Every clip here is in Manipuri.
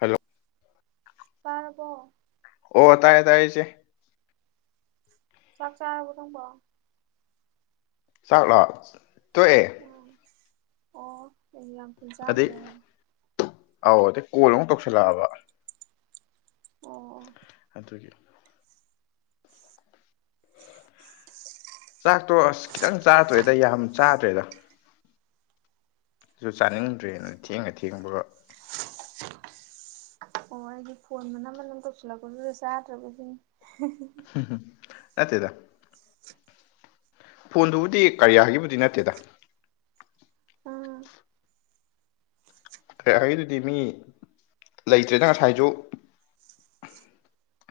ꯍꯜꯂꯣ ꯇꯥꯔꯕꯣ ꯇꯥꯔꯦ ꯇꯥꯔꯦ ꯏꯆꯦ ꯆꯥꯛ ꯆꯔꯥꯕꯣ ꯅꯪꯕꯣ ꯆꯥꯛꯂꯣ ꯇꯣꯀꯑꯦ ꯎꯝ ꯑꯣ ꯅꯣꯏꯗꯤ ꯌꯥꯝ ꯊꯨꯅ ꯑꯗꯩ ꯆꯥꯒ꯭ꯔꯦꯅꯦ ꯑꯧ ꯑꯗꯩ ꯀꯣꯜ ꯑꯃꯨꯛ ꯇꯧꯁꯜꯂꯛꯑꯕ ꯑꯣ ꯑꯗꯨꯒꯤ ꯆꯥꯛꯇꯣ ꯑꯁ ꯈꯤꯇꯪ ꯆꯥꯔ ꯇꯣꯀꯑꯦꯗꯥ ꯌꯥꯝ ꯆꯥꯗ꯭ꯔꯦꯗ ꯁꯨ ꯆꯥꯅꯤꯡꯗ꯭ꯔꯦꯅ ꯊꯦꯡꯒ ꯊꯦꯡꯕꯒ ꯑꯣ ꯑꯩꯗꯤ ꯐꯣꯟ ꯃꯅꯝ ꯃꯅꯝ ꯇꯧꯁꯟꯂꯛꯄꯗꯨꯗꯥ ꯆꯥꯗ꯭ꯔꯕ ꯁꯤꯅꯤ ꯍꯝ ꯍꯝ ꯅꯠꯇꯦꯗ ꯐꯣꯟꯗꯨꯕꯨꯗꯤ ꯀꯥꯔꯌꯥꯒꯤꯕꯨꯗꯤ ꯅꯠꯇꯦꯗ ꯎꯝ ꯀꯥꯔꯌꯥꯒꯤꯗꯨꯗꯤ ꯃꯤ ꯂꯩꯇ꯭ꯔꯦꯄ ꯉꯁꯥꯏꯁꯨ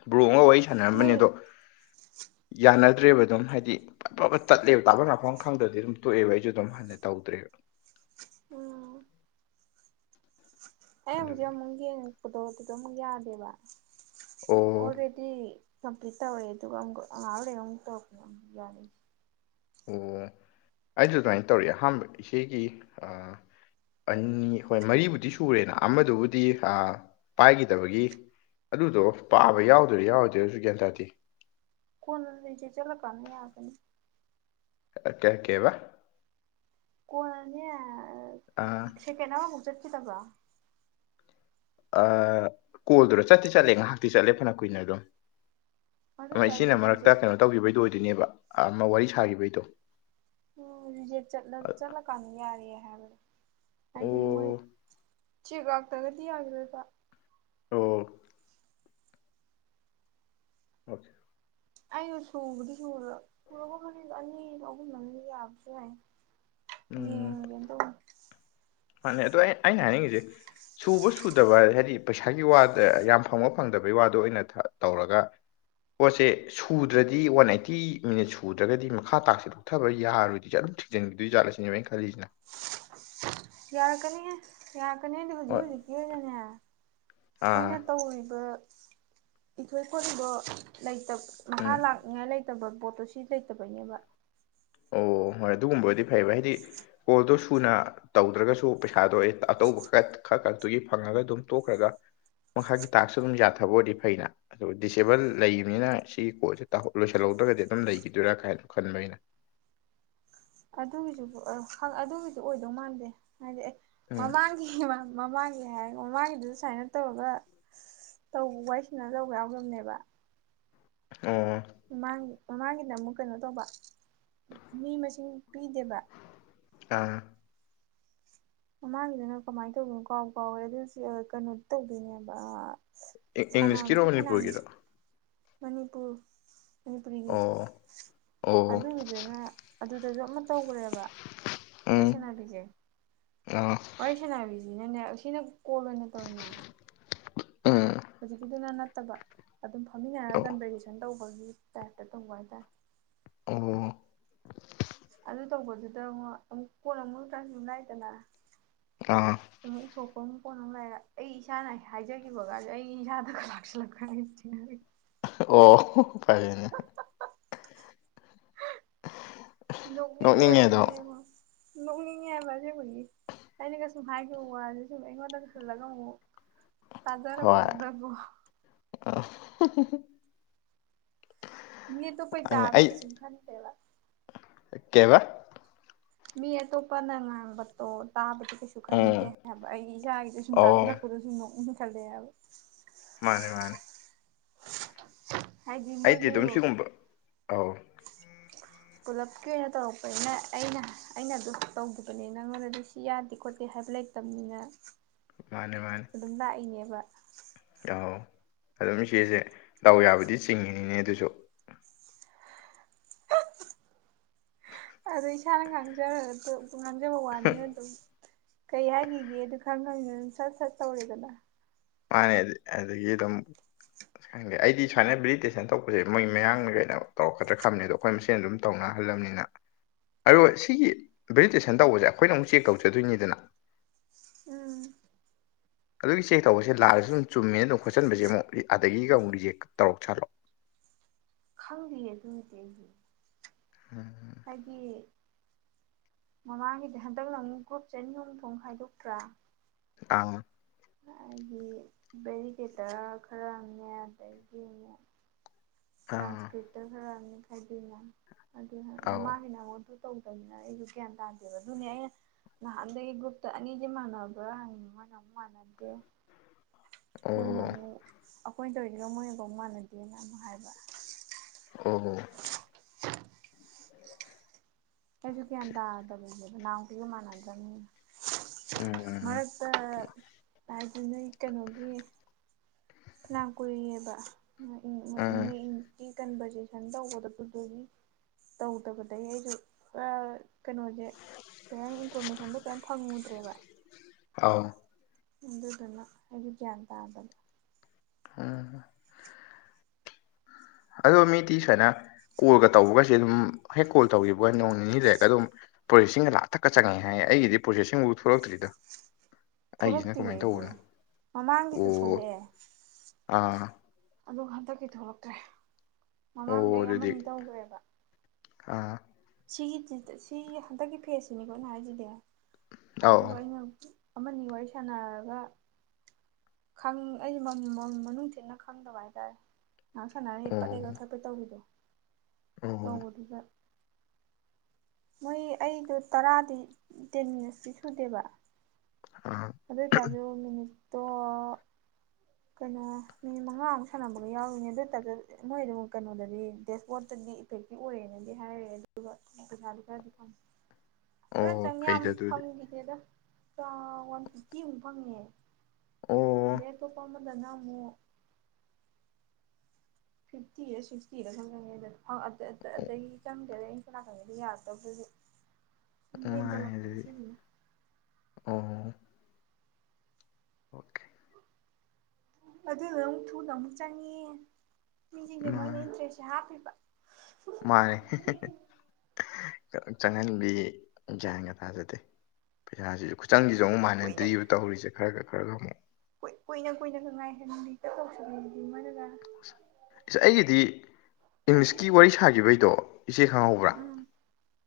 ꯕꯔꯣ ꯑꯃꯒꯥ ꯋꯥꯔꯤ ꯃꯣꯏ ꯁꯥꯟꯅꯔꯝꯕꯅꯦ ꯑꯗꯣ ꯌꯥꯅꯗ꯭ꯔꯦꯕ ꯑꯗꯨꯝ ꯍꯥꯏꯗꯤ ꯄꯔꯥꯄꯥ ꯇꯠꯂꯦꯕꯥ ꯇꯥꯐꯝ ꯂꯥꯛꯐꯝ ꯈꯪꯗ꯭ꯔꯗꯤ ꯑꯗꯨꯝ ꯇꯣꯛꯑꯦꯕ ꯑꯩꯁꯨ ꯑꯗꯨꯝ ꯍꯟꯅ ꯇꯧ ꯇꯧꯗ꯭ꯔꯦ ꯎꯝ ꯑꯩ ꯑꯗꯨꯒꯤ ꯍꯧꯖꯤꯛ ꯑꯃꯨꯛ ꯌꯦꯡꯉꯛꯄꯗꯣ ꯑꯗꯨꯗ ꯑꯃꯨꯛ ꯌꯥꯗꯦꯕ ꯑꯣ ꯑꯣꯜꯔꯦꯗꯤ ꯀꯝꯞꯂꯤꯠ ꯇꯧꯔꯦ ꯑꯗꯨꯒ ꯉꯥꯛ ꯂꯩꯒ ꯑꯃꯨꯛ ꯇꯧꯔ ꯑꯃꯨꯛ ꯌꯥꯔꯦ ꯑꯣ ꯑꯩꯁꯨ ꯑꯗꯨꯃꯥꯏꯟ ꯇꯧꯔꯑꯦ ꯑꯍꯥꯟꯕ ꯏꯆꯦꯒꯤ ꯑꯥ ꯑꯅꯤ ꯍꯣꯏ ꯃꯔꯤꯕꯨꯗꯤ ꯁꯨꯔꯦꯅ ꯑꯃꯗꯨꯕꯨꯗꯤ ꯑꯥ ꯄꯥꯏꯈꯤꯗꯕꯒꯤ ꯑꯗꯨꯗꯣ ꯄꯥꯕ ꯌꯥꯎꯗꯣꯢꯔꯥ ꯌꯥꯎꯔꯣꯏꯗꯣꯢꯔꯁꯨ ꯒ꯭ꯌꯥꯟ ꯇꯥꯗꯦ ꯀꯣꯟꯅ ꯂꯩ ꯆꯦꯖꯂꯀꯥꯟꯗ ꯌꯥꯔꯛꯀꯅꯤ ꯑꯥ ꯀ ꯀꯩꯕ ꯀꯣꯟꯅꯅꯦ ꯑꯥ ꯑꯥ ꯁꯦꯀꯦꯟ ꯑꯃꯃꯨꯛ ꯆꯠꯈꯤꯗꯕ꯭ꯔꯣ ꯑꯥ ꯀꯣꯜꯗꯨꯔ ꯆꯠꯇꯤ ꯆꯠꯂꯦ ꯉꯥꯏꯍꯥꯛꯇꯤ ꯆꯠꯂꯦ ꯐꯅ ꯀꯨꯏꯅ ꯑꯗꯨꯝ ꯑꯗꯨ ꯑꯃ ꯑꯣꯏꯇꯥꯔꯗꯤ ꯏꯆꯦꯅ ꯃꯔꯛꯇ ꯔꯤꯖꯦꯛ ꯀꯩꯅꯣ ꯇꯧꯈꯤꯕꯩꯗꯨ ꯑꯣꯏꯗꯣꯏꯅꯦꯕ ꯑꯃ ꯋꯥꯔꯤ ꯁꯥꯈꯤꯕꯩꯗꯣ ꯑꯣ ꯔꯤꯖꯦꯛ ꯆꯠꯂ ꯆꯠꯂ ꯀꯥꯟꯗ ꯌꯥꯔꯛꯑꯦ ꯑꯣ ꯍꯥꯏꯗꯤ ꯃꯣꯏ ꯆꯦꯛ ꯂꯥꯛꯇ꯭ꯔꯒꯗꯤ ꯌꯥꯒꯤꯔꯣꯢꯕ ꯑꯣ ꯍꯣꯢ ꯑꯩꯁꯨ ꯁꯨꯕꯗꯤ ꯁꯨꯔ ꯁꯨꯔꯒꯨꯝꯅꯤꯗ ꯑꯅꯤ ꯑꯍꯨꯝ ꯑ ꯌꯥꯕꯁꯨ ꯌꯥꯏ ꯎꯝ ꯌꯦꯡꯉꯒꯦꯟ ꯇꯧ ꯃꯥꯅꯦ ꯑꯗꯣ ꯑꯩ ꯑꯩꯅ ꯍꯥꯏꯅꯤꯡꯉꯤꯁꯦ ꯁꯨꯕ ꯁꯨꯗꯕ ꯍꯥꯏꯗꯤ ꯄꯩꯁꯥꯒꯤ ꯋꯥꯗ ꯌꯥꯝ ꯐꯪꯕ ꯐꯪꯗꯕꯩ ꯋꯥꯗꯣ ꯊ ꯑꯣꯏꯅ ꯇꯧꯔꯒ ꯄꯣꯠꯁꯦ ꯁꯨꯗ꯭ꯔꯗꯤ ꯋꯥꯟ ꯑꯥꯏꯠꯇꯤ ꯃꯤꯅꯠꯁ ꯁꯨꯗ꯭ꯔꯒꯗꯤ ꯃꯈꯥ ꯇꯥꯛꯁꯁꯦ ꯂꯧꯊꯕ ꯌꯥꯔꯣꯏꯗꯤ ꯖꯥꯠꯂꯣ ꯊꯤꯡꯖꯟꯒꯤꯗꯣꯢ ꯖꯥꯠꯂ ꯁꯤꯅꯦꯕ ꯑꯩꯟ ꯈꯜꯂꯤꯁꯤꯅ ꯌꯥꯔꯛꯀꯅꯤꯍꯦ ꯌꯥꯔꯛꯀꯅꯤꯗꯤ ꯍꯧꯖꯤꯛ ꯍꯣꯏ ꯍꯧꯖꯤꯛꯀꯤ ꯑꯣꯢꯅꯅꯦ ꯑꯩꯈꯣꯏꯅ ꯑꯥ ꯇꯧꯔꯤꯕ ꯏꯊꯣꯏ ꯀꯨꯟꯗꯣ ꯂꯩ ꯇ ꯃꯈꯥ ꯎꯝ ꯂꯥꯛꯅꯤꯉꯥꯏ ꯂꯩꯇꯕ ꯄꯣꯠꯇꯣ ꯁꯤ ꯂꯩꯇꯕꯩꯅꯦꯕ ꯑꯣ ꯍꯣꯏ ꯑꯗꯨꯒꯨꯝꯕ ꯑꯣꯢꯗꯤ ꯐꯩꯌꯦꯕ ꯍꯥꯏꯗꯤ ꯀꯣꯜꯗꯣ ꯁꯨꯅ ꯇꯧꯗ꯭ꯔꯒꯁꯨ ꯄꯩꯁꯥꯗꯣ ꯑꯩ ꯑꯇꯧꯕ ꯈꯔ ꯈ ꯈꯛꯇꯨꯒꯤ ꯐꯪꯉꯒ ꯑꯗꯨꯝ ꯇꯣꯛꯈ꯭ꯔꯒ ꯃꯈꯥꯒꯤ ꯇꯥꯛꯁꯨ ꯑꯗꯨꯝ ꯌꯥꯊꯕ ꯑꯣꯏꯔꯗꯤ ꯐꯩꯅ ꯑꯗꯨ ꯗꯤꯁꯑꯦꯕꯜ ꯂꯩꯕꯅꯤꯅ ꯁꯤꯒꯤ ꯀꯣꯠꯁꯦ ꯇ ꯂꯣꯏꯁꯤꯜꯂ ꯇ ꯗꯨꯒꯗꯤ ꯑꯗꯨꯝ ꯂꯩꯈꯤꯗꯣꯏꯔꯥ ꯀꯥꯏꯅ ꯈꯟꯕ ꯑꯩꯅ ꯑꯗꯨꯒꯤꯁꯨ ꯑꯦ ꯈ ꯑꯗꯨꯒꯤꯁꯨ ꯑꯣꯏꯗꯧ ꯃꯥꯟꯗꯦ ꯍꯥꯏꯗꯤ ꯑꯦ ꯎꯝ ꯃꯃꯥꯡꯒꯤ ꯃꯃꯥꯡꯒꯤ ꯍꯥꯏ ꯃꯃꯥꯡꯒꯤꯗꯨꯁꯨ ꯁꯨꯃꯥꯏꯅ ꯑ ꯇꯧꯔꯒ ꯇꯧ ꯋꯤꯔꯤ ꯁꯥꯟꯅꯔ ꯇꯧꯕ ꯌꯥꯎꯈ꯭ꯔꯕꯅꯦꯕ ꯑꯣ ꯃꯃꯥꯡ ꯃꯃꯥꯡꯒꯤꯅ ꯑꯃꯨꯛ ꯀꯩꯅꯣ ꯇꯧꯕ ꯃꯤ ꯃꯁꯤꯡ ꯄꯤꯗꯦꯕ ꯑꯥ ꯃꯃꯥꯡꯒꯤꯗꯅ ꯀꯃꯥꯏꯅ ꯇꯧꯕꯅꯣ ꯀꯥꯎꯕꯨ ꯀꯥꯎꯈ꯭ꯔꯦꯗ ꯑꯁꯤ ꯑꯥ ꯀꯩꯅꯣ ꯇꯧꯗꯣꯏꯅꯦꯕ ꯑꯥ ꯢ ꯏꯪꯂꯤꯁꯀꯤꯔꯣ ꯃꯅꯤꯄꯨꯔꯒꯤꯔꯣ ꯃꯅꯤꯄꯨꯔ ꯃꯅꯤꯄꯨꯔꯤꯒꯤ ꯑꯣ ꯑꯣ ꯑꯗꯨꯒꯤꯗꯨꯅ ꯑꯗꯨ ꯑꯗꯨꯗꯖꯨ ꯑꯃ ꯇꯧꯈ꯭ꯔꯦꯕ ꯋꯥꯔꯤ ꯎꯝ ꯁꯥꯟꯅꯕꯤꯁꯦ ꯑꯥ ꯋꯥꯔꯤ ꯁꯥꯟꯅꯥꯕꯤꯁꯤꯅꯅꯦ ꯁꯤꯅ ꯀꯣꯜ ꯑꯣꯏꯅ ꯇꯧꯋꯤꯅ ꯎꯝ ꯍꯧꯖꯤꯛꯀꯤꯗꯨꯅ ꯅꯠꯇꯕ ꯑꯗꯨꯝ ꯐꯝꯃꯤꯟꯅꯔ ꯑꯣ ꯀꯟꯚꯔꯁꯦꯁꯟ ꯇꯧ ꯑꯗꯨꯢ ꯇꯥꯞꯇ ꯇꯧꯕ ꯍꯥꯢꯇꯥꯔꯦ ꯑꯣ ꯑꯗꯨ ꯇꯧꯕꯗꯨꯗ ꯉꯣ ꯑꯃꯨꯛ ꯄꯣꯠ ꯑꯃꯛꯗ꯭ꯔꯥꯁꯨ ꯅꯥꯏꯗꯅ ꯑꯥ ꯑꯃꯨꯛ ꯏꯊꯣꯛ ꯀꯣꯝ ꯀꯣꯅꯨꯡ ꯂꯩꯔ ꯑꯩ ꯏꯁꯥꯅ ꯍꯥꯏꯖꯈꯤꯕꯒꯁꯦ ꯑꯩ ꯏꯁꯥꯗꯒ ꯂꯥꯛꯁꯤꯜꯂꯛ ꯍꯥꯏ ꯊꯦꯡꯅꯒ꯭ꯔꯦ ꯑ ꯍ ꯑꯣ ꯐꯔꯦ ꯑꯗꯨꯅ ꯅꯣꯛꯅꯤꯡꯉꯦ ꯑꯗꯣ ꯅꯣꯛꯅꯤꯡꯕꯁꯤꯗꯤꯉꯣ ꯅꯣꯛꯅꯤꯡꯉꯦꯕ ꯑꯁꯦꯡꯕꯒꯤ ꯑꯩꯅꯒꯁꯨꯝ ꯍꯥꯏꯈꯤꯕ ꯋꯥꯁꯦ ꯁꯨꯝ ꯑꯩꯉꯣꯟꯗꯒ ꯍꯜꯂꯒ ꯑꯃꯨꯛ ꯇꯖꯔꯛꯄꯗꯨꯗ ꯀꯣ ꯍꯝ ꯍꯝ ꯍ ꯃꯤ ꯇꯣꯞꯄꯩ ꯇꯥꯕꯗꯤ ꯀꯩꯁꯨꯝ ꯈꯟꯗꯦꯕ ꯀꯦꯏꯕ ꯃꯤ ꯑꯇꯣꯞꯄꯅ ꯉꯥꯡꯕꯗꯣ ꯇꯥꯕꯗꯤ ꯀꯩꯁꯨ ꯈꯟꯗꯦ ꯎꯝ ꯍꯥꯏꯕ ꯑꯩ ꯏꯁꯥꯒꯤꯗꯨ ꯁꯨꯝ ꯑꯧ ꯇꯥꯥꯁꯜꯂꯛꯄꯗꯣ ꯁꯨꯝ ꯅꯣꯛꯅꯤꯡ ꯈꯜꯂꯛꯑꯦ ꯍꯥꯏꯕ ꯃꯥꯅꯦ ꯃꯥꯅꯦ ꯍꯥꯏꯗꯤ ꯑꯩꯗꯤ ꯃꯣꯏꯁꯨ ꯑꯗꯨꯝ ꯁꯤꯒꯨꯝꯕ ꯑꯧ ꯄꯨꯂꯞꯀꯤ ꯑꯣꯏꯅ ꯇꯧꯔꯛꯄꯅꯤꯅ ꯑꯩꯅ ꯑꯩꯅ ꯑꯗꯨ ꯇꯧꯈꯤꯕꯅꯤ ꯅꯪꯉꯣꯟꯗꯗꯤ ꯁꯤ ꯌꯥꯗꯦ ꯈꯣꯠꯇꯦ ꯍꯥꯏꯕ ꯂꯩꯇꯅꯤꯅ ꯃꯥꯅꯦ ꯃꯥꯅꯦ ꯑꯗꯨꯝ ꯂꯥꯛꯏꯅꯦꯕ ꯑꯣ ꯑꯗꯨꯝ ꯏꯆꯦꯁꯦ ꯗꯥꯎ ꯌꯥꯕꯨꯗꯤ ꯆꯤꯡꯉꯤꯅꯤꯅꯦ ꯑꯗꯨꯁꯨ ꯑꯗ ꯏꯁꯥꯅ ꯉꯥꯡꯖꯔ ꯉꯥꯡꯖꯕ ꯋꯥꯅꯤꯅ ꯑꯗꯨꯝ ꯀꯩ ꯍꯥꯏꯈꯤꯒꯦ ꯈꯪꯉꯅꯤꯅ ꯑꯗꯨꯝ ꯁꯠ ꯁꯠ ꯇꯧꯔꯦꯗꯅ ꯃꯥꯅꯦ ꯑꯗꯨ ꯑꯗꯨ ꯗꯤ ꯑꯗꯨꯝ ꯈꯪꯗꯦ ꯑꯩꯗꯤ ꯁꯨꯃꯥꯏꯅ ꯃꯦꯗꯤꯇꯦꯁꯟ ꯇꯄꯁꯦ ꯃꯣꯏ ꯃꯌꯥꯡꯅ ꯀꯩꯅꯣ ꯇꯧꯔꯛꯗ꯭ꯔ ꯈꯕ ꯑꯗꯣ ꯑꯩꯈꯣꯏ ꯃꯁꯦꯟ ꯑꯗꯨꯝ ꯇꯧꯅ ꯑꯍꯜꯂꯅꯤꯅ ꯑ ꯁꯤꯒꯤ ꯚꯦꯖꯤꯇꯦꯁꯟ ꯇꯧꯕꯁꯦ ꯑꯩꯈꯣꯏꯅ ꯑꯃꯨꯛ ꯆꯦꯛ ꯇꯧꯖꯗꯣꯏꯅꯤꯗꯅ ꯎꯝ ꯑꯗꯨꯒꯤ ꯆꯦꯛ ꯇꯧꯕꯁꯦ ꯂꯥꯜꯂꯁꯨ ꯑꯗꯨꯨꯝ ꯆꯨꯝꯃꯦꯅ ꯈꯣꯠꯆꯟꯕꯁꯦ ꯑꯃꯨꯛ ꯑꯗꯒꯤꯒ ꯑꯃꯨꯛ ꯔꯤꯖꯦꯛ ꯇꯧꯔꯛ ꯁꯥꯠꯂꯣ ꯈꯪꯗꯌꯦ ꯑꯗꯨꯃꯗꯤ ꯑꯩꯒꯤ ꯎꯝ ꯍꯥꯏꯗꯤ ꯃꯃꯥꯡꯒꯤꯗꯤ ꯍꯟꯗꯛꯅ ꯑꯃꯨꯛ ꯒ꯭ꯔꯨꯞ ꯑꯅꯤ ꯑꯍꯨꯝ ꯊꯣꯛꯅ ꯈꯥꯏꯗꯣꯛꯇ꯭ꯔꯥ ꯑꯡ ꯑꯩꯗꯤ ꯕꯦꯔꯤꯒꯦꯗꯔ ꯈꯔꯅꯦ ꯑꯗꯒꯤ ꯑꯃꯨꯛ ꯑꯥ ꯇ꯭ꯔꯥꯟꯁꯀ꯭ꯔꯤꯇ ꯈꯔ ꯑꯃꯅꯤꯛ ꯈꯥꯏꯗꯣꯏꯅ ꯑꯗꯨ ꯑꯥꯎ ꯃꯥꯃꯥꯡꯒꯤꯅ ꯑꯃꯨ ꯇꯧꯗꯕꯅꯤꯅ ꯑꯩꯁꯨ ꯒ꯭ꯌꯥꯟ ꯇꯥꯗꯦꯕ ꯑꯗꯨꯅꯦ ꯑꯩꯅ ꯅꯍꯥꯟꯗꯒꯤ ꯒ꯭ꯔꯨꯞꯇ ꯑꯅꯤꯖꯦ ꯃꯥꯟꯅꯕ꯭ꯔꯥ ꯍꯪꯔꯤꯅꯦ ꯃꯣꯏꯅ ꯑꯃꯨꯛ ꯃꯥꯟꯅ ꯗꯦ ꯃꯣꯏ ꯑꯣ ꯑꯃꯨꯛ ꯑꯩꯈꯣꯏꯅ ꯇꯧꯔꯤꯖꯤꯅ ꯃꯣꯏꯒ ꯑꯃꯨꯛ ꯃꯥꯟꯅꯗꯦꯅ ꯑꯃ ꯍꯥꯏꯕ ꯑꯣ ꯀꯩꯁꯨ ꯒ꯭ꯌꯥꯟ ꯇꯥꯗꯕꯅꯦꯕ ꯅꯍꯥꯟꯃꯨꯛꯀ ꯃꯥꯟꯅꯗ꯭ꯔꯅꯤꯅ ꯎꯝ ꯃꯔꯛꯇ ꯍꯥꯏ ꯑꯗꯨ ꯅꯣꯏ ꯀꯩꯅꯣꯒꯤ ꯐꯅꯝ ꯀꯨꯏꯅꯦꯕ ꯑꯥ ꯀꯟꯚꯔꯖꯦꯁꯟ ꯇꯧꯕꯗꯗꯨꯒꯤ ꯇꯧꯗꯕꯗꯒꯤ ꯑꯩꯁꯨ ꯑꯥ ꯀꯩꯅꯣꯖꯦ ꯀꯔꯤ ꯍꯥꯏꯅꯤ ꯏꯟꯐꯣꯔꯃꯦꯁꯟꯗꯣ ꯀꯩꯝ ꯐꯪꯉꯨꯗ꯭ꯔꯦꯕ ꯑꯥꯎ ꯑꯗꯨꯗꯨꯅ ꯑꯩꯒꯤ ꯒ꯭ꯌꯥꯟ ꯇꯥꯗꯅ ꯑꯥ ꯑꯗꯣ ꯃꯤꯇꯤ ꯁ꯭ꯋꯥꯏꯅ ꯀꯣꯜꯒ ꯇꯧꯕꯒꯦ ꯑꯗꯨꯝ ꯍꯦꯛ ꯀꯣꯜ ꯇꯧꯈꯤꯕ ꯍꯣꯏ ꯅꯣꯡ ꯅꯤꯅꯤ ꯂꯩꯔꯒ ꯑꯗꯨꯝ ꯄ꯭ꯔꯣꯁꯦꯁꯤꯡꯒ ꯂꯥꯥꯛꯑ ꯊꯛꯀ ꯆꯪꯉꯦ ꯍꯥꯏꯌꯦ ꯑꯩꯒꯤꯗꯤ ꯄ꯭ꯔꯣꯁꯦꯁꯤꯡꯕꯨ ꯊꯣꯛꯂꯛꯇ꯭ꯔꯤꯗ ꯑꯩꯒꯤꯁꯤꯅ ꯊꯣꯛꯂꯛꯇꯤꯌꯦ ꯀꯃꯥꯏꯅ ꯑꯩꯁꯨ ꯇꯧꯕꯅꯣ ꯃꯃꯥꯡꯒꯤꯗꯨ ꯑꯣ ꯊꯣꯛꯂꯛꯑꯦ ꯑꯥ ꯑꯗꯨ ꯍꯟꯗꯛꯀꯤ ꯊꯣꯛꯂꯛꯇ꯭ꯔꯦ ꯑꯣ ꯃꯃꯥꯡꯗ ꯑꯩ ꯑꯗꯨꯗꯤ ꯑꯃꯅꯤ ꯇꯧꯒ꯭ꯔꯦꯕ ꯑꯥ ꯁꯤꯒꯤ ꯁꯤ ꯍꯟꯗꯛꯀꯤ ꯐꯦꯁꯁꯤꯅꯤꯀꯣ ꯑꯩꯅ ꯍꯥꯏꯁꯤꯗꯤ ꯑꯧ ꯑꯗꯨꯒ ꯑꯩꯅ ꯑꯃꯅꯤ ꯋꯥꯔꯤ ꯁꯥꯟꯅꯔꯒ ꯈꯪ ꯑꯩ ꯃ ꯃ ꯃꯅꯨꯡ ꯊꯤꯟꯅ ꯈꯪꯗꯕ ꯍꯥꯏꯇꯥꯔꯦ ꯉꯍꯥꯛ ꯁꯥꯟꯅꯔ ꯄꯠ ꯑꯧ ꯍꯦꯛ ꯀꯛꯊꯠꯄꯤ ꯇꯧꯕꯤꯗꯣ ꯑꯣ ꯑꯣ ꯇꯧꯕꯗꯨꯒ ꯃꯣꯏ ꯑꯩꯗꯣ ꯇꯔꯥꯗꯤ ꯇꯦꯟ ꯃꯤꯅꯠꯁꯇꯤ ꯁꯨꯗꯦꯕ ꯑꯥ ꯑꯗꯩ ꯇꯥꯖꯣ ꯃꯤꯅꯤꯠꯇꯣ ꯀꯩꯅꯣ ꯃꯤꯅꯤꯠ ꯃꯉꯥꯃꯨꯛ ꯁꯥꯟꯅꯕꯒ ꯌꯥꯎꯔꯤꯅꯦ ꯑꯗꯨꯇꯁꯨ ꯃꯣꯏꯗꯨꯝ ꯀꯩꯅꯣꯗꯗꯤ ꯗꯦꯁꯕꯣꯔꯠꯇ ꯗꯤ ꯏꯐꯦꯛꯇꯤ ꯑꯣꯏꯔꯦꯅꯗꯤ ꯍꯥꯏꯔꯦ ꯑꯗꯨꯒ ꯄꯩꯁꯥꯗꯨ ꯈꯔꯗꯤ ꯐꯪ ꯍꯣꯏ ꯑꯣ ꯆꯪ ꯌꯥꯝ ꯐꯩꯗ ꯑꯗꯨꯗꯤ ꯐꯪꯛꯤꯗꯦꯗ ꯋꯥꯟ ꯐꯤꯇꯤꯃꯨꯛ ꯐꯪꯉꯦ ꯑꯣ ꯑꯗꯩ ꯑꯇꯣꯞꯄ ꯑꯃ ꯑꯃꯗꯅ ꯑꯃꯨꯛ ꯐꯤꯐꯇꯤꯔ ꯁꯤꯛꯁꯇꯤꯔ ꯈꯛ ꯆꯪꯉꯦꯗ ꯑꯣ ꯑꯗꯒꯤ ꯆꯪꯗꯔꯦ ꯁꯣꯝꯅꯀꯟꯒꯤ ꯌꯔꯛꯇꯕꯗꯨꯗꯤ ꯌꯦꯡꯖꯜꯂꯣ ꯃꯥꯅꯦ ꯑꯗꯨꯗꯤ ꯐꯅꯤꯁꯤꯁꯤꯅ ꯑꯣ ꯑꯣꯀꯦ ꯑꯗꯨꯅ ꯑꯃꯨꯛ ꯊꯨꯅ ꯑꯃꯨꯛ ꯆꯪꯉꯦ ꯃꯤꯁꯤꯡꯁꯦ ꯃꯣꯏꯅ ꯃꯥꯅꯦ ꯏꯟꯇꯔꯦꯁꯁꯦ ꯍꯥꯞꯄꯤꯕ ꯃꯥꯅꯦ ꯍꯦ ꯍꯦ ꯍꯦ ꯆꯪꯍꯟꯕꯤ ꯒ꯭ꯌꯥꯟꯒ ꯇꯥꯖꯗꯦ ꯄꯩꯁꯥꯁꯤꯁꯨ ꯆꯪꯒꯤꯖꯦ ꯑꯃꯨꯛ ꯀꯨꯏꯅ ꯃꯥꯟꯆꯗ꯭ꯔꯤ ꯇꯧꯔꯤꯁꯦ ꯈꯔ ꯈꯔꯒ ꯑꯃꯨꯛ ꯀꯨꯏꯅ ꯀꯨꯏꯅꯒ ꯉꯥꯏꯍꯟꯕꯤ ꯇꯛꯇꯧꯁꯤꯟ ꯏꯁ ꯑꯩꯒꯤꯗꯤ ꯏꯪꯂꯤꯁꯀꯤ ꯋꯥꯔꯤ ꯁꯥꯈꯤꯕꯩꯗꯣ ꯏꯆꯦ ꯈꯪꯍꯧꯕ꯭ꯔꯥ ꯎꯝ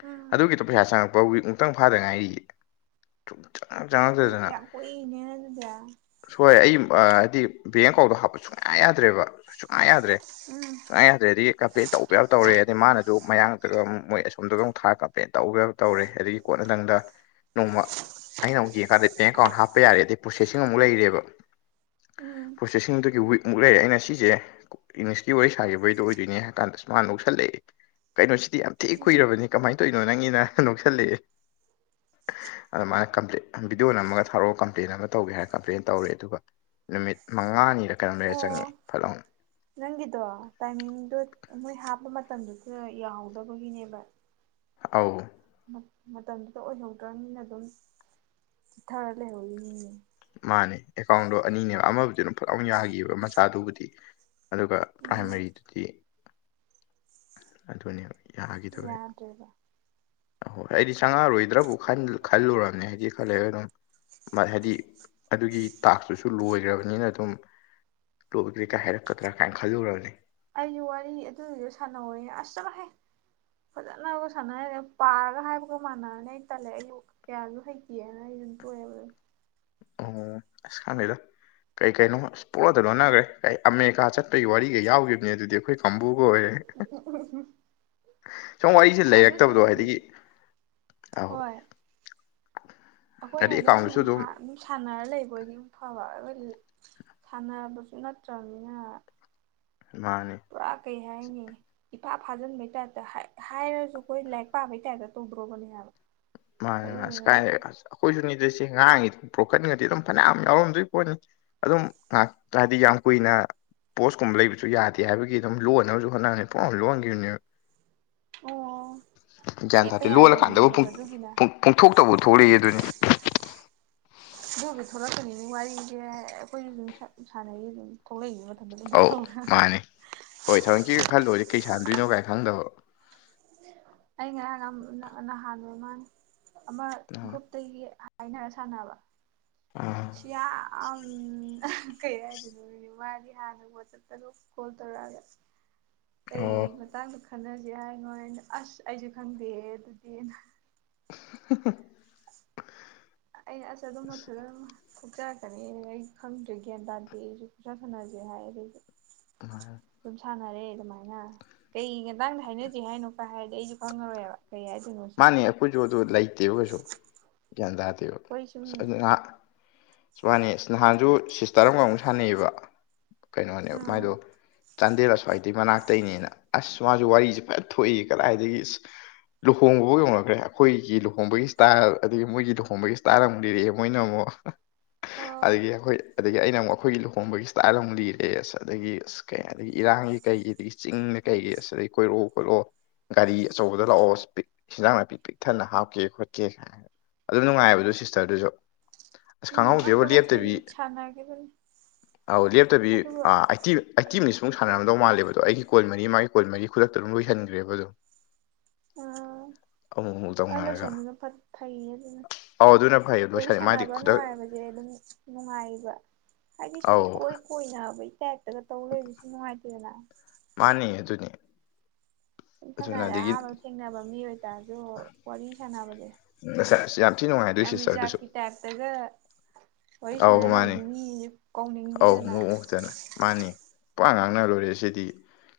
ꯎꯝ ꯑꯗꯨꯒꯤꯗꯣ ꯄꯩꯁꯥ ꯆꯪꯉꯛꯄ ꯋꯤꯛꯃꯨꯛꯇ ꯐꯥꯗ ꯉꯥꯏꯔꯤꯌꯦ ꯁꯨꯡꯆꯪ ꯑꯦ ꯌꯥꯝ ꯀꯨꯏꯅꯦ ꯑꯗꯨꯗꯤ ꯍꯣꯏ ꯑꯩ ꯑꯥ ꯍꯥꯏꯗꯤ ꯕꯦꯡ ꯑꯦꯀꯥꯎꯟꯗꯣ ꯍꯥꯞꯄ ꯁꯨꯡꯌꯥ ꯌꯥꯗꯦ ꯗ꯭ꯔꯦꯕ ꯁꯨꯡꯌꯥ ꯌꯥꯗ꯭ꯔꯦ ꯎꯝ ꯁꯨꯡꯌꯥ ꯌꯥꯗ꯭ꯔꯦꯗꯤ ꯀꯝꯄ꯭ꯂꯦꯟ ꯇꯧꯕ ꯌꯥꯕ ꯇꯧꯔꯦ ꯑꯗꯩ ꯃꯥꯅꯁꯨ ꯃꯌꯥꯡ ꯑꯗꯨꯒ ꯑꯃꯨꯛ ꯃꯣꯏ ꯑꯁꯣꯝꯗꯒ ꯑꯃꯨꯛ ꯊꯥꯔ ꯀꯥꯝꯄ꯭ꯂꯦꯟ ꯇꯧꯕ ꯌꯥꯕ ꯇꯧꯔꯦ ꯑꯗꯒꯤ ꯀꯣꯟꯅꯊꯪꯗ ꯅꯣꯡꯃ ꯑꯩꯅ ꯑꯃꯨꯛ ꯌꯦꯡꯉꯀꯥꯟꯗ ꯕꯦꯡ ꯑꯀꯥꯎꯟ ꯍꯥꯞꯄ ꯌꯥꯔꯦꯗꯤ ꯄꯣꯁꯦꯁꯤ ꯨꯂꯩꯔꯦꯕ ꯎꯝ ꯄ꯭ꯔꯣꯁꯦꯁꯤꯡꯗꯒꯤ ꯋꯤꯛꯃꯨꯛ ꯂꯩꯔꯦ ꯑꯩꯅ ꯁꯤꯁꯦ ꯏꯪꯂꯤꯁꯀꯤ ꯋꯥꯔꯤ ꯁꯥꯈꯤꯕꯩꯗꯣ ꯑꯣꯏꯗꯣꯏꯅꯦ ꯍꯥꯏ ꯀꯥꯟꯗ ꯃꯥꯅ ꯅꯣꯛꯁꯜꯂꯛꯑꯦ ꯀꯩꯅꯣ ꯁꯤ ꯌꯥꯝ ꯊꯤ ꯎꯝ ꯀꯨꯏꯔꯕꯅꯤ ꯀꯃꯥꯏꯅ ꯇꯧꯔꯤꯅꯣ ꯅꯪꯒꯤꯅ ꯅꯣꯛꯁꯜꯂꯛꯑꯦ ꯑꯗ ꯃꯥꯅ ꯀꯝꯄ꯭ꯂꯦꯟ ꯚꯕꯤꯗꯤꯑꯣ ꯅꯝꯃꯒ ꯊꯥꯔꯛꯑꯣ ꯀꯝꯄ꯭ꯂꯦꯟ ꯑꯃ ꯇꯧꯒꯦ ꯍꯥꯏꯔ ꯀꯝꯄ꯭ꯂꯦꯟ ꯇꯧꯔꯦ ꯑꯗꯨꯒ ꯅꯨꯃꯤꯠ ꯃꯉꯥꯅꯤꯔ ꯀꯩꯅꯣꯝ ꯂꯩꯔ ꯑꯣ ꯆꯪꯉꯛꯑꯦ ꯐꯠ ꯂꯥꯎꯅ ꯅꯪꯒꯤꯗꯣ ꯇꯥꯏꯃꯤꯡꯗꯣ ꯃꯣꯏ ꯍꯥꯞꯄ ꯃꯇꯝꯗꯨꯁꯨ ꯌꯥꯍꯧꯗꯕꯒꯤꯅꯦꯕ ꯑꯥꯎ ꯃꯇꯝꯗꯨꯗ ꯑꯣꯏꯍꯧꯗ꯭ꯔꯝꯅꯤꯅ ꯑꯗꯨꯝ ꯆꯤꯊꯔ ꯂꯩꯍꯧꯔꯤꯅꯤꯅꯦ ꯃꯥꯅꯦ ꯑꯦꯀꯥꯎꯟꯗꯣ ꯑꯅꯤꯅꯦ ꯑꯃꯕꯨꯗꯨ ꯑꯗꯨꯝ ꯐꯠ ꯂꯥꯎꯅ ꯌꯥꯒꯤꯕ ꯃꯆꯥꯗꯨꯕꯨꯗꯤ ꯑꯗꯨꯒ ꯎꯝ ꯄ꯭ꯔꯥꯏꯃꯔꯤꯗꯨꯗꯤ ꯑꯗꯨꯅꯦꯕ ꯌꯥꯈꯤꯗꯕꯩ ꯌꯥꯗ꯭ꯔꯦꯕ ꯑꯍꯣꯏ ꯑꯩꯗꯤ ꯆꯪꯉꯛꯔꯣꯏꯗ꯭ꯔꯕꯨ ꯈꯟ ꯈꯜꯂꯨꯔꯕꯅꯦ ꯍꯥꯏꯗꯤ ꯈ ꯂꯩꯔ ꯑꯗꯨꯝ ꯃꯥ ꯍꯥꯏꯗꯤ ꯑꯗꯨꯒꯤ ꯇꯥꯛꯁꯇꯨꯁꯨ ꯂꯣꯏꯒ꯭ꯔꯕꯅꯤꯅ ꯑꯗꯨꯝ ꯇꯣꯛꯑꯖꯦ ꯀꯥꯏ ꯍꯥꯏꯔꯛꯀꯗ꯭ꯔꯥ ꯀꯥꯏꯅ ꯈꯜꯂꯨꯔꯕꯅꯤ ꯑꯩꯁꯨ ꯋꯥꯔꯤ ꯑꯗꯨꯗꯨꯁꯨ ꯁꯥꯟꯅꯧꯋꯦ ꯑꯁ ꯆꯠꯂꯣꯍꯦ ꯐꯖꯅꯕꯨ ꯁꯥꯟꯅ ꯍꯩꯔ ꯄꯥꯔꯒ ꯍꯥꯏꯕꯒ ꯃꯥꯟꯅꯔꯅꯤ ꯑꯩ ꯇꯜꯂꯦ ꯑꯩꯕꯨ ꯀꯌꯥꯁꯨ ꯍꯩꯇꯦꯅ ꯑꯩ [unintelligible] ꯑꯣ ꯑꯁ ꯈꯪꯗꯦꯗ ꯀꯩ ꯀꯩꯅꯣ ꯑꯁ ꯄꯨꯛꯂꯣꯟꯗ ꯂꯣꯠꯅꯒ꯭ꯔꯦ ꯀꯩ ꯑꯃꯦꯔꯤꯀꯥ ꯆꯠꯄꯒꯤ ꯋꯥꯔꯤꯒ ꯌꯥꯎꯒꯤꯕꯅꯦ ꯑꯗꯨꯗꯤ ꯑꯩꯈꯣꯏ ꯀꯥꯡꯕꯨ ꯍꯦꯏꯌꯦ ꯁꯨꯝ ꯋꯥꯔꯤꯁꯦ ꯑꯗꯨ ꯁꯨꯝ ꯂꯩꯔꯛꯇꯕꯗꯣ ꯍꯥꯏꯗꯤ ꯍꯣꯏ ꯑꯩꯈꯣꯏꯅ ꯍꯥꯏꯗꯤ ꯑꯦꯀꯥꯎꯟꯗꯨꯁꯨ ꯑꯗꯨꯝ ꯍꯥ ꯑꯗꯨꯝ ꯁꯥꯟꯅꯔ ꯂꯩꯕꯣꯏꯗꯤ ꯐꯕ ꯑꯩꯈꯣꯏꯗꯤ ꯁꯥꯟꯅꯕꯁꯨ ꯅꯠꯇ꯭ꯔꯕꯅꯤꯅ ꯃꯥꯅꯦ ꯄꯨꯔꯥ ꯀꯩ ꯍꯥꯏꯅꯤ ꯏꯐꯥ ꯐꯥꯖꯤꯟꯕꯩ ꯇꯥꯏꯞꯇ ꯍꯥꯏ ꯍꯥꯏꯔꯁꯨ ꯑꯩꯈꯣꯏ ꯂꯥꯏꯔꯤꯛ ꯄꯥꯕꯩ ꯇꯥꯏꯞꯇ ꯇꯧꯗ꯭ꯔꯣꯕꯅꯦ ꯍꯥꯏꯕ ꯃꯥꯅꯦ ꯃꯥ ꯑꯁ ꯑꯗꯨꯗꯨꯅ ꯀꯥꯏ ꯑꯈꯣꯏꯁꯨꯅꯤ ꯏꯪꯂꯤꯁꯁꯦ ꯉꯥꯡꯉꯤ ꯕ꯭ꯔꯣꯛꯈꯀꯟꯒꯗꯤ ꯑꯗꯨꯝ ꯐꯅꯌꯥꯝ ꯌꯥꯎꯔꯝꯗꯣꯏꯄꯣꯠꯅꯤ ꯑꯗꯨꯝ ꯉꯥꯍꯥꯛ ꯍꯥꯏꯗꯤ ꯌꯥꯝ ꯀꯨꯏꯅ ꯄꯣꯁꯀꯨꯝꯕ ꯂꯩꯕꯖꯨ ꯌꯥꯗꯦ ꯍꯥꯏꯕꯒꯤ ꯑꯗꯨꯝ ꯂꯣꯟꯍꯅꯕꯁꯨ ꯍꯣꯠꯅꯔꯦ ꯄꯨꯡꯂꯣꯟ ꯂꯣꯟꯒꯤꯕꯅꯦꯕ ꯑꯣ ꯒ꯭ꯌꯥꯟ ꯂꯦꯞꯄ ꯇꯥꯗꯦ ꯂꯣꯜꯂ ꯀꯥꯟꯗꯕꯨ ꯌꯥꯗꯕꯤꯅꯦꯕ ꯄꯨꯡ ꯑꯗꯨꯒꯤꯅ ꯄꯡꯊꯣꯛꯇꯕꯨ ꯊꯣꯛꯂꯛꯑꯦꯗꯨꯅꯤ ꯑꯗꯨꯕꯨꯗꯤ ꯊꯣꯛꯂꯛꯅꯤꯅꯦ ꯋꯥꯔꯤꯖꯦ ꯑꯩꯈꯣꯏꯁꯨ ꯗꯨꯝ ꯁꯥ ꯁꯥꯟꯅꯩꯖꯦ ꯑꯗꯨꯝ ꯊꯣꯛꯂꯛꯏꯖꯦ ꯑꯧ ꯃꯥꯅꯦ ꯍꯣꯏ ꯊꯑꯣꯏꯀꯤꯒ ꯈꯜꯂꯨꯔꯗꯤ ꯀꯩ ꯁꯥꯟꯗꯣꯏꯅꯣ ꯀꯥꯏ ꯈꯪꯗꯕ ꯑꯩ ꯉꯔꯥꯡ ꯅꯍꯥꯟ ꯑꯣꯏ ꯃꯥꯅꯦ ꯑꯃ ꯒ꯭ꯔꯨꯞꯇꯒꯤ ꯍꯥꯏꯅꯔ ꯁꯥꯟꯅꯕ ꯑꯥ ꯁꯤꯌꯥ ꯑꯝ ꯑꯍꯥ ꯀꯩ ꯍꯥꯏꯗꯣꯏꯅꯣꯅꯦ ꯃꯥꯗꯤ ꯍꯥꯟꯅ ꯋꯥꯆꯞꯇꯒ ꯀꯣꯜ ꯇꯧꯔꯛꯑꯒ ꯀꯩ ꯑꯣ ꯃꯇꯥꯡꯗ ꯈꯟꯅꯁꯤ ꯍꯥꯏꯅꯣ ꯍꯥꯏꯅ ꯑꯁ ꯑꯩꯁꯨ ꯈꯪꯗꯦꯍꯦ ꯑꯗꯨꯗꯤꯅ [unintelligible] ꯑꯩꯅ ꯑꯁ ꯑꯗꯨꯝ [unintelligible] ꯊꯣꯛꯆꯔꯛꯀꯅꯤ ꯑꯩ ꯈꯪꯗ꯭ꯔꯦ ꯒ꯭ꯌꯥꯟ ꯇꯥꯗꯦ ꯑꯩꯁꯨ ꯄꯪꯁꯥꯟ ꯁꯥꯟꯅꯁꯦ ꯍꯥꯏꯔꯦ ꯑꯩꯖꯨ [inaudible] ꯁꯥꯟꯅꯔꯦ ꯑꯗꯨꯃꯥꯏꯅ ꯀꯩ ꯃꯇꯥꯡꯗ ꯍꯥꯏꯅꯖꯦ ꯍꯥꯏꯅꯣ ꯀꯥꯢ ꯍꯥꯏꯔꯗꯤ ꯑꯩꯖꯨ ꯈꯪꯉꯔꯣꯏꯕ ꯀꯩ ꯍꯥꯏꯗꯣꯏꯅꯣ ꯁꯤ ꯃꯥꯅꯤ ꯑꯩꯈꯣꯏꯖꯨ ꯑꯗꯨ ꯂꯩꯇꯦꯕ ꯀꯩꯁꯨ ꯒ꯭ꯌꯥꯟ ꯇꯥꯗꯦꯕ ꯑꯩꯈꯣꯏ ꯁꯨꯝ ꯑꯁ ꯑꯗꯨ ꯉꯥꯢꯍꯥꯛ ꯃꯥꯅꯦ ꯅꯍꯥꯟꯖꯨ ꯁꯤꯁꯇꯔ ꯑꯃꯒ ꯑꯃꯨꯛ ꯁꯥꯟꯅꯩꯑꯕ ꯀꯩꯅꯣꯅꯦ ꯑꯥ ꯃꯥꯏꯗꯣ ꯆꯥꯟꯗꯦꯜ ꯑꯁ꯭ꯋꯥꯏꯗꯩ ꯃꯅꯥꯛꯇꯩꯅꯦꯅ ꯑꯁ ꯃꯥꯁꯨ ꯋꯥꯔꯤꯁꯦ ꯐꯖ ꯊꯣꯛꯏ ꯀꯗꯥꯏꯗꯒꯤ ꯂꯨꯍꯣꯡꯕꯕꯧ ꯌꯧꯅꯈ꯭ꯔꯦ ꯑꯩꯈꯣꯏꯒꯤ ꯂꯨꯍꯣꯡꯕꯒꯤ ꯁ꯭ꯇꯥꯏꯜ ꯑꯗꯒꯤ ꯃꯣꯏꯒꯤ ꯂꯨꯍꯣꯡꯕꯒꯤ ꯁ꯭ꯇꯥꯏꯜ ꯑꯃꯨꯛ ꯂꯤꯔꯛꯑꯦ ꯃꯣꯏꯅ ꯑꯃꯨꯛ ꯑꯣ ꯑꯗꯒꯤ ꯑꯩꯈꯣꯏ ꯑꯗꯒꯤ ꯑꯩꯅ ꯑꯃꯨꯛ ꯑꯩꯈꯣꯏꯒꯤ ꯂꯨꯍꯣꯡꯕꯒꯤ ꯁ꯭ꯇꯥꯏꯜ ꯑꯃꯨꯛ ꯂꯤꯔꯦ ꯑꯁ ꯑꯗꯒꯤ ꯑꯁ ꯀꯩ ꯑꯗꯒꯤ ꯏꯔꯥꯡꯒꯤ ꯀꯩꯒꯤ ꯑꯗꯒꯤ ꯆꯤꯡ ꯀꯩꯒꯤ ꯑꯁ ꯀꯣꯏꯔꯛꯑꯣ ꯈꯣꯠꯂꯛꯑꯣ ꯒꯥꯔꯤ ꯑꯆꯧꯕꯗ ꯂꯥꯛꯑꯣ ꯍꯦꯟꯖꯥꯡ ꯅꯥꯄꯤ ꯄꯤꯛ ꯊꯟꯅ ꯍꯥꯞꯀꯦ ꯈꯣꯠꯀꯦ ꯀꯥꯏꯅ ꯑꯗꯨꯝ ꯅꯨꯡꯉꯥꯏꯕ ꯑꯗꯨ ꯁꯤꯁꯇꯔꯗꯨꯁꯨ ꯑꯁ ꯎꯝ ꯈꯪꯍꯧꯗꯦꯕ ꯑꯩꯁꯨ ꯃ ꯊꯦꯡ ꯂꯦꯞꯇꯕꯤ ꯁꯥꯟꯅꯒꯤꯕꯅꯤ ꯑꯧ ꯂꯦꯞꯇꯕꯤ ꯑ ꯑꯩꯇꯤ ꯑꯩꯇꯤ ꯑꯣꯏꯁꯨ ꯃꯨꯛ ꯁꯥꯟꯅꯔꯝꯗꯧ ꯃꯥꯜꯂꯦꯕ ꯗꯣ ꯑꯩꯒꯤ ꯀꯣꯜ ꯃꯔꯤ ꯃꯥꯒꯤ ꯀꯣꯜ ꯃꯔꯤ ꯈꯨꯗꯛꯇ ꯑꯗꯨꯝ ꯂꯣꯏꯁꯤꯟꯈ꯭ꯔꯦꯕ ꯑꯗꯨꯝ ꯑꯥ ꯑꯃꯨꯛ ꯑꯃꯨꯛ ꯑ ꯇꯧꯅꯔꯒ ꯂꯣꯏꯁꯟꯕꯗꯨꯅ ꯐꯠ ꯐꯩ ꯑꯗꯨꯅ ꯑꯧ ꯑꯗꯨꯅ ꯐꯩ ꯋꯥꯔꯤ ꯂꯣꯏꯁꯟ ꯃꯥꯗꯤ ꯁꯥꯟꯅꯕ ꯈꯨꯗꯛ ꯅꯨꯡꯉꯥꯏꯕꯁꯦ ꯑꯗꯨꯝ ꯅꯨꯡꯉꯥꯏꯌꯦꯕ ꯍꯥꯏꯗꯤ ꯁꯨꯝ ꯑꯧ ꯏꯀꯣꯏ ꯀꯣꯏꯅꯕꯩ ꯇꯥꯢꯞꯇꯒ ꯇꯧ ꯂꯩꯕꯁꯨ ꯅꯨꯡꯉꯥꯏꯇꯦꯅ ꯃꯥꯅꯦ ꯑꯗꯨꯅꯦ ꯁꯨꯝꯅ ꯑꯗꯨꯅ ꯍꯥꯏꯔ ꯑꯗꯒꯤ ꯑꯍꯥꯟꯕ ꯊꯦꯡꯅꯕ ꯃꯤ ꯑꯣꯏꯇꯥꯔꯁꯨ ꯋꯥꯔꯤ ꯁꯥꯟꯅꯕꯗꯣ ꯑꯁ ꯑꯁ ꯌꯥꯝ ꯊꯤꯅ ꯅꯨꯡꯉꯥꯏ ꯑꯗꯨꯢ ꯁꯤꯁꯇꯔꯗꯨꯁꯨ ꯇꯥꯏꯞꯇꯒ ꯋꯥꯔꯤ ꯑꯧ ꯁꯥꯟꯅ ꯃꯥꯅꯦ ꯂꯩꯔꯗꯤ ꯃꯤꯖꯨ ꯑꯧ ꯀꯧꯅꯤꯡꯗꯦꯗꯅ ꯃꯨꯛ ꯃꯨꯛꯇꯅ ꯃꯥꯅꯤ ꯄꯉꯥꯡ ꯉꯥꯡꯅ ꯂꯣꯏꯔꯦ ꯁꯤꯗꯤ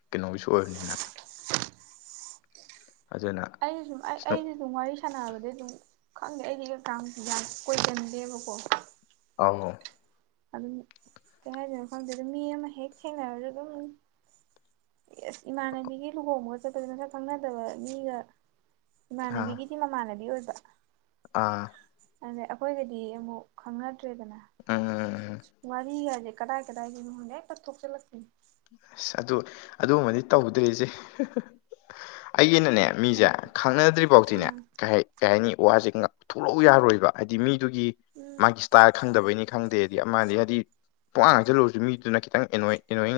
ꯀꯩꯅꯣꯒꯤꯁꯨ ꯑꯣꯏꯕꯅꯤꯅ ꯑꯗꯨꯅ ꯑꯩ ꯁꯨꯝ ꯑꯩ ꯁꯅꯨ ꯑꯩꯁꯨ ꯁꯨꯝ ꯋꯥꯔꯤ ꯁꯥꯅꯥꯕꯁꯦ ꯑꯗꯨꯝ ꯈꯪꯗꯦ ꯑꯩꯗꯤ ꯀꯥꯡ ꯌꯥꯝ ꯀꯣꯏꯒꯟꯗꯦꯕꯀꯣ ꯑꯧꯅꯦ ꯑꯗꯨꯝ ꯀꯩ ꯍꯥꯏꯗꯣꯏꯅꯣ ꯈꯪꯗꯦꯗ ꯃꯤ ꯑꯃ ꯍꯦꯛ ꯊꯦꯡꯅꯔꯁꯨ ꯑꯗꯨꯝ ꯏꯁ ꯏꯃꯥꯟꯅꯕꯤꯒꯤ ꯂꯨꯍꯣꯡꯕꯒ ꯆꯠꯄꯖꯦ ꯃꯁꯛ ꯈꯪꯅꯗꯕ ꯃꯤꯒ ꯑꯥ ꯏꯃꯥꯟꯅꯕꯤꯒꯤꯗꯤ ꯃꯃꯥꯟꯅꯕꯤ ꯑꯣꯏ ꯑꯥ ꯑꯗ ꯑꯩꯈꯣꯏꯒꯗꯤ ꯑꯃꯨꯛ ꯈꯪꯅꯗ꯭ꯔꯦꯗꯅ ꯑꯥ ꯋꯔꯤꯒꯖꯦ ꯀꯗꯥꯏ ꯀꯗꯥꯥꯏꯗꯩꯅꯣ ꯈꯪꯗꯦ ꯍꯦꯛꯇ ꯊꯣꯛꯆꯤꯜꯂꯛꯄꯤꯅꯦ ꯑꯁ ꯑꯗꯨ ꯑꯗꯨꯒꯨꯝꯕꯗꯤ ꯇꯧꯗ꯭ꯔꯤꯁꯦ [unintelligible] ꯑꯩ ꯑꯩꯅꯅꯦ ꯃꯤꯖꯦ ꯍꯥꯏꯗꯤ ꯈꯪꯅꯗ꯭ꯔꯤꯕꯧꯇꯤꯅꯦ ꯑꯥ ꯀꯩ ꯀꯩ ꯍꯥꯏꯅꯤ ꯋꯥꯁꯦ ꯉ ꯊꯣꯛꯂꯛꯑꯣ ꯌꯥꯔꯣꯏꯕ ꯍꯥꯏꯗꯤ ꯃꯤꯗꯨꯒꯤ ꯎꯝ ꯃꯥꯒꯤ ꯁ꯭ꯇꯥꯏꯜ ꯈꯪꯗꯕꯩꯅꯤ ꯈꯪꯗꯦꯗꯤ ꯑꯃ ꯅꯤꯒꯗꯤ ꯄꯨꯉꯥꯡ ꯉꯥꯡꯖꯜꯂꯨꯔꯁꯨ ꯃꯤꯗꯨꯅ ꯈꯤꯇꯪ ꯑꯦꯅꯣꯢꯠ ꯑꯦꯅꯣꯢꯌꯤꯡ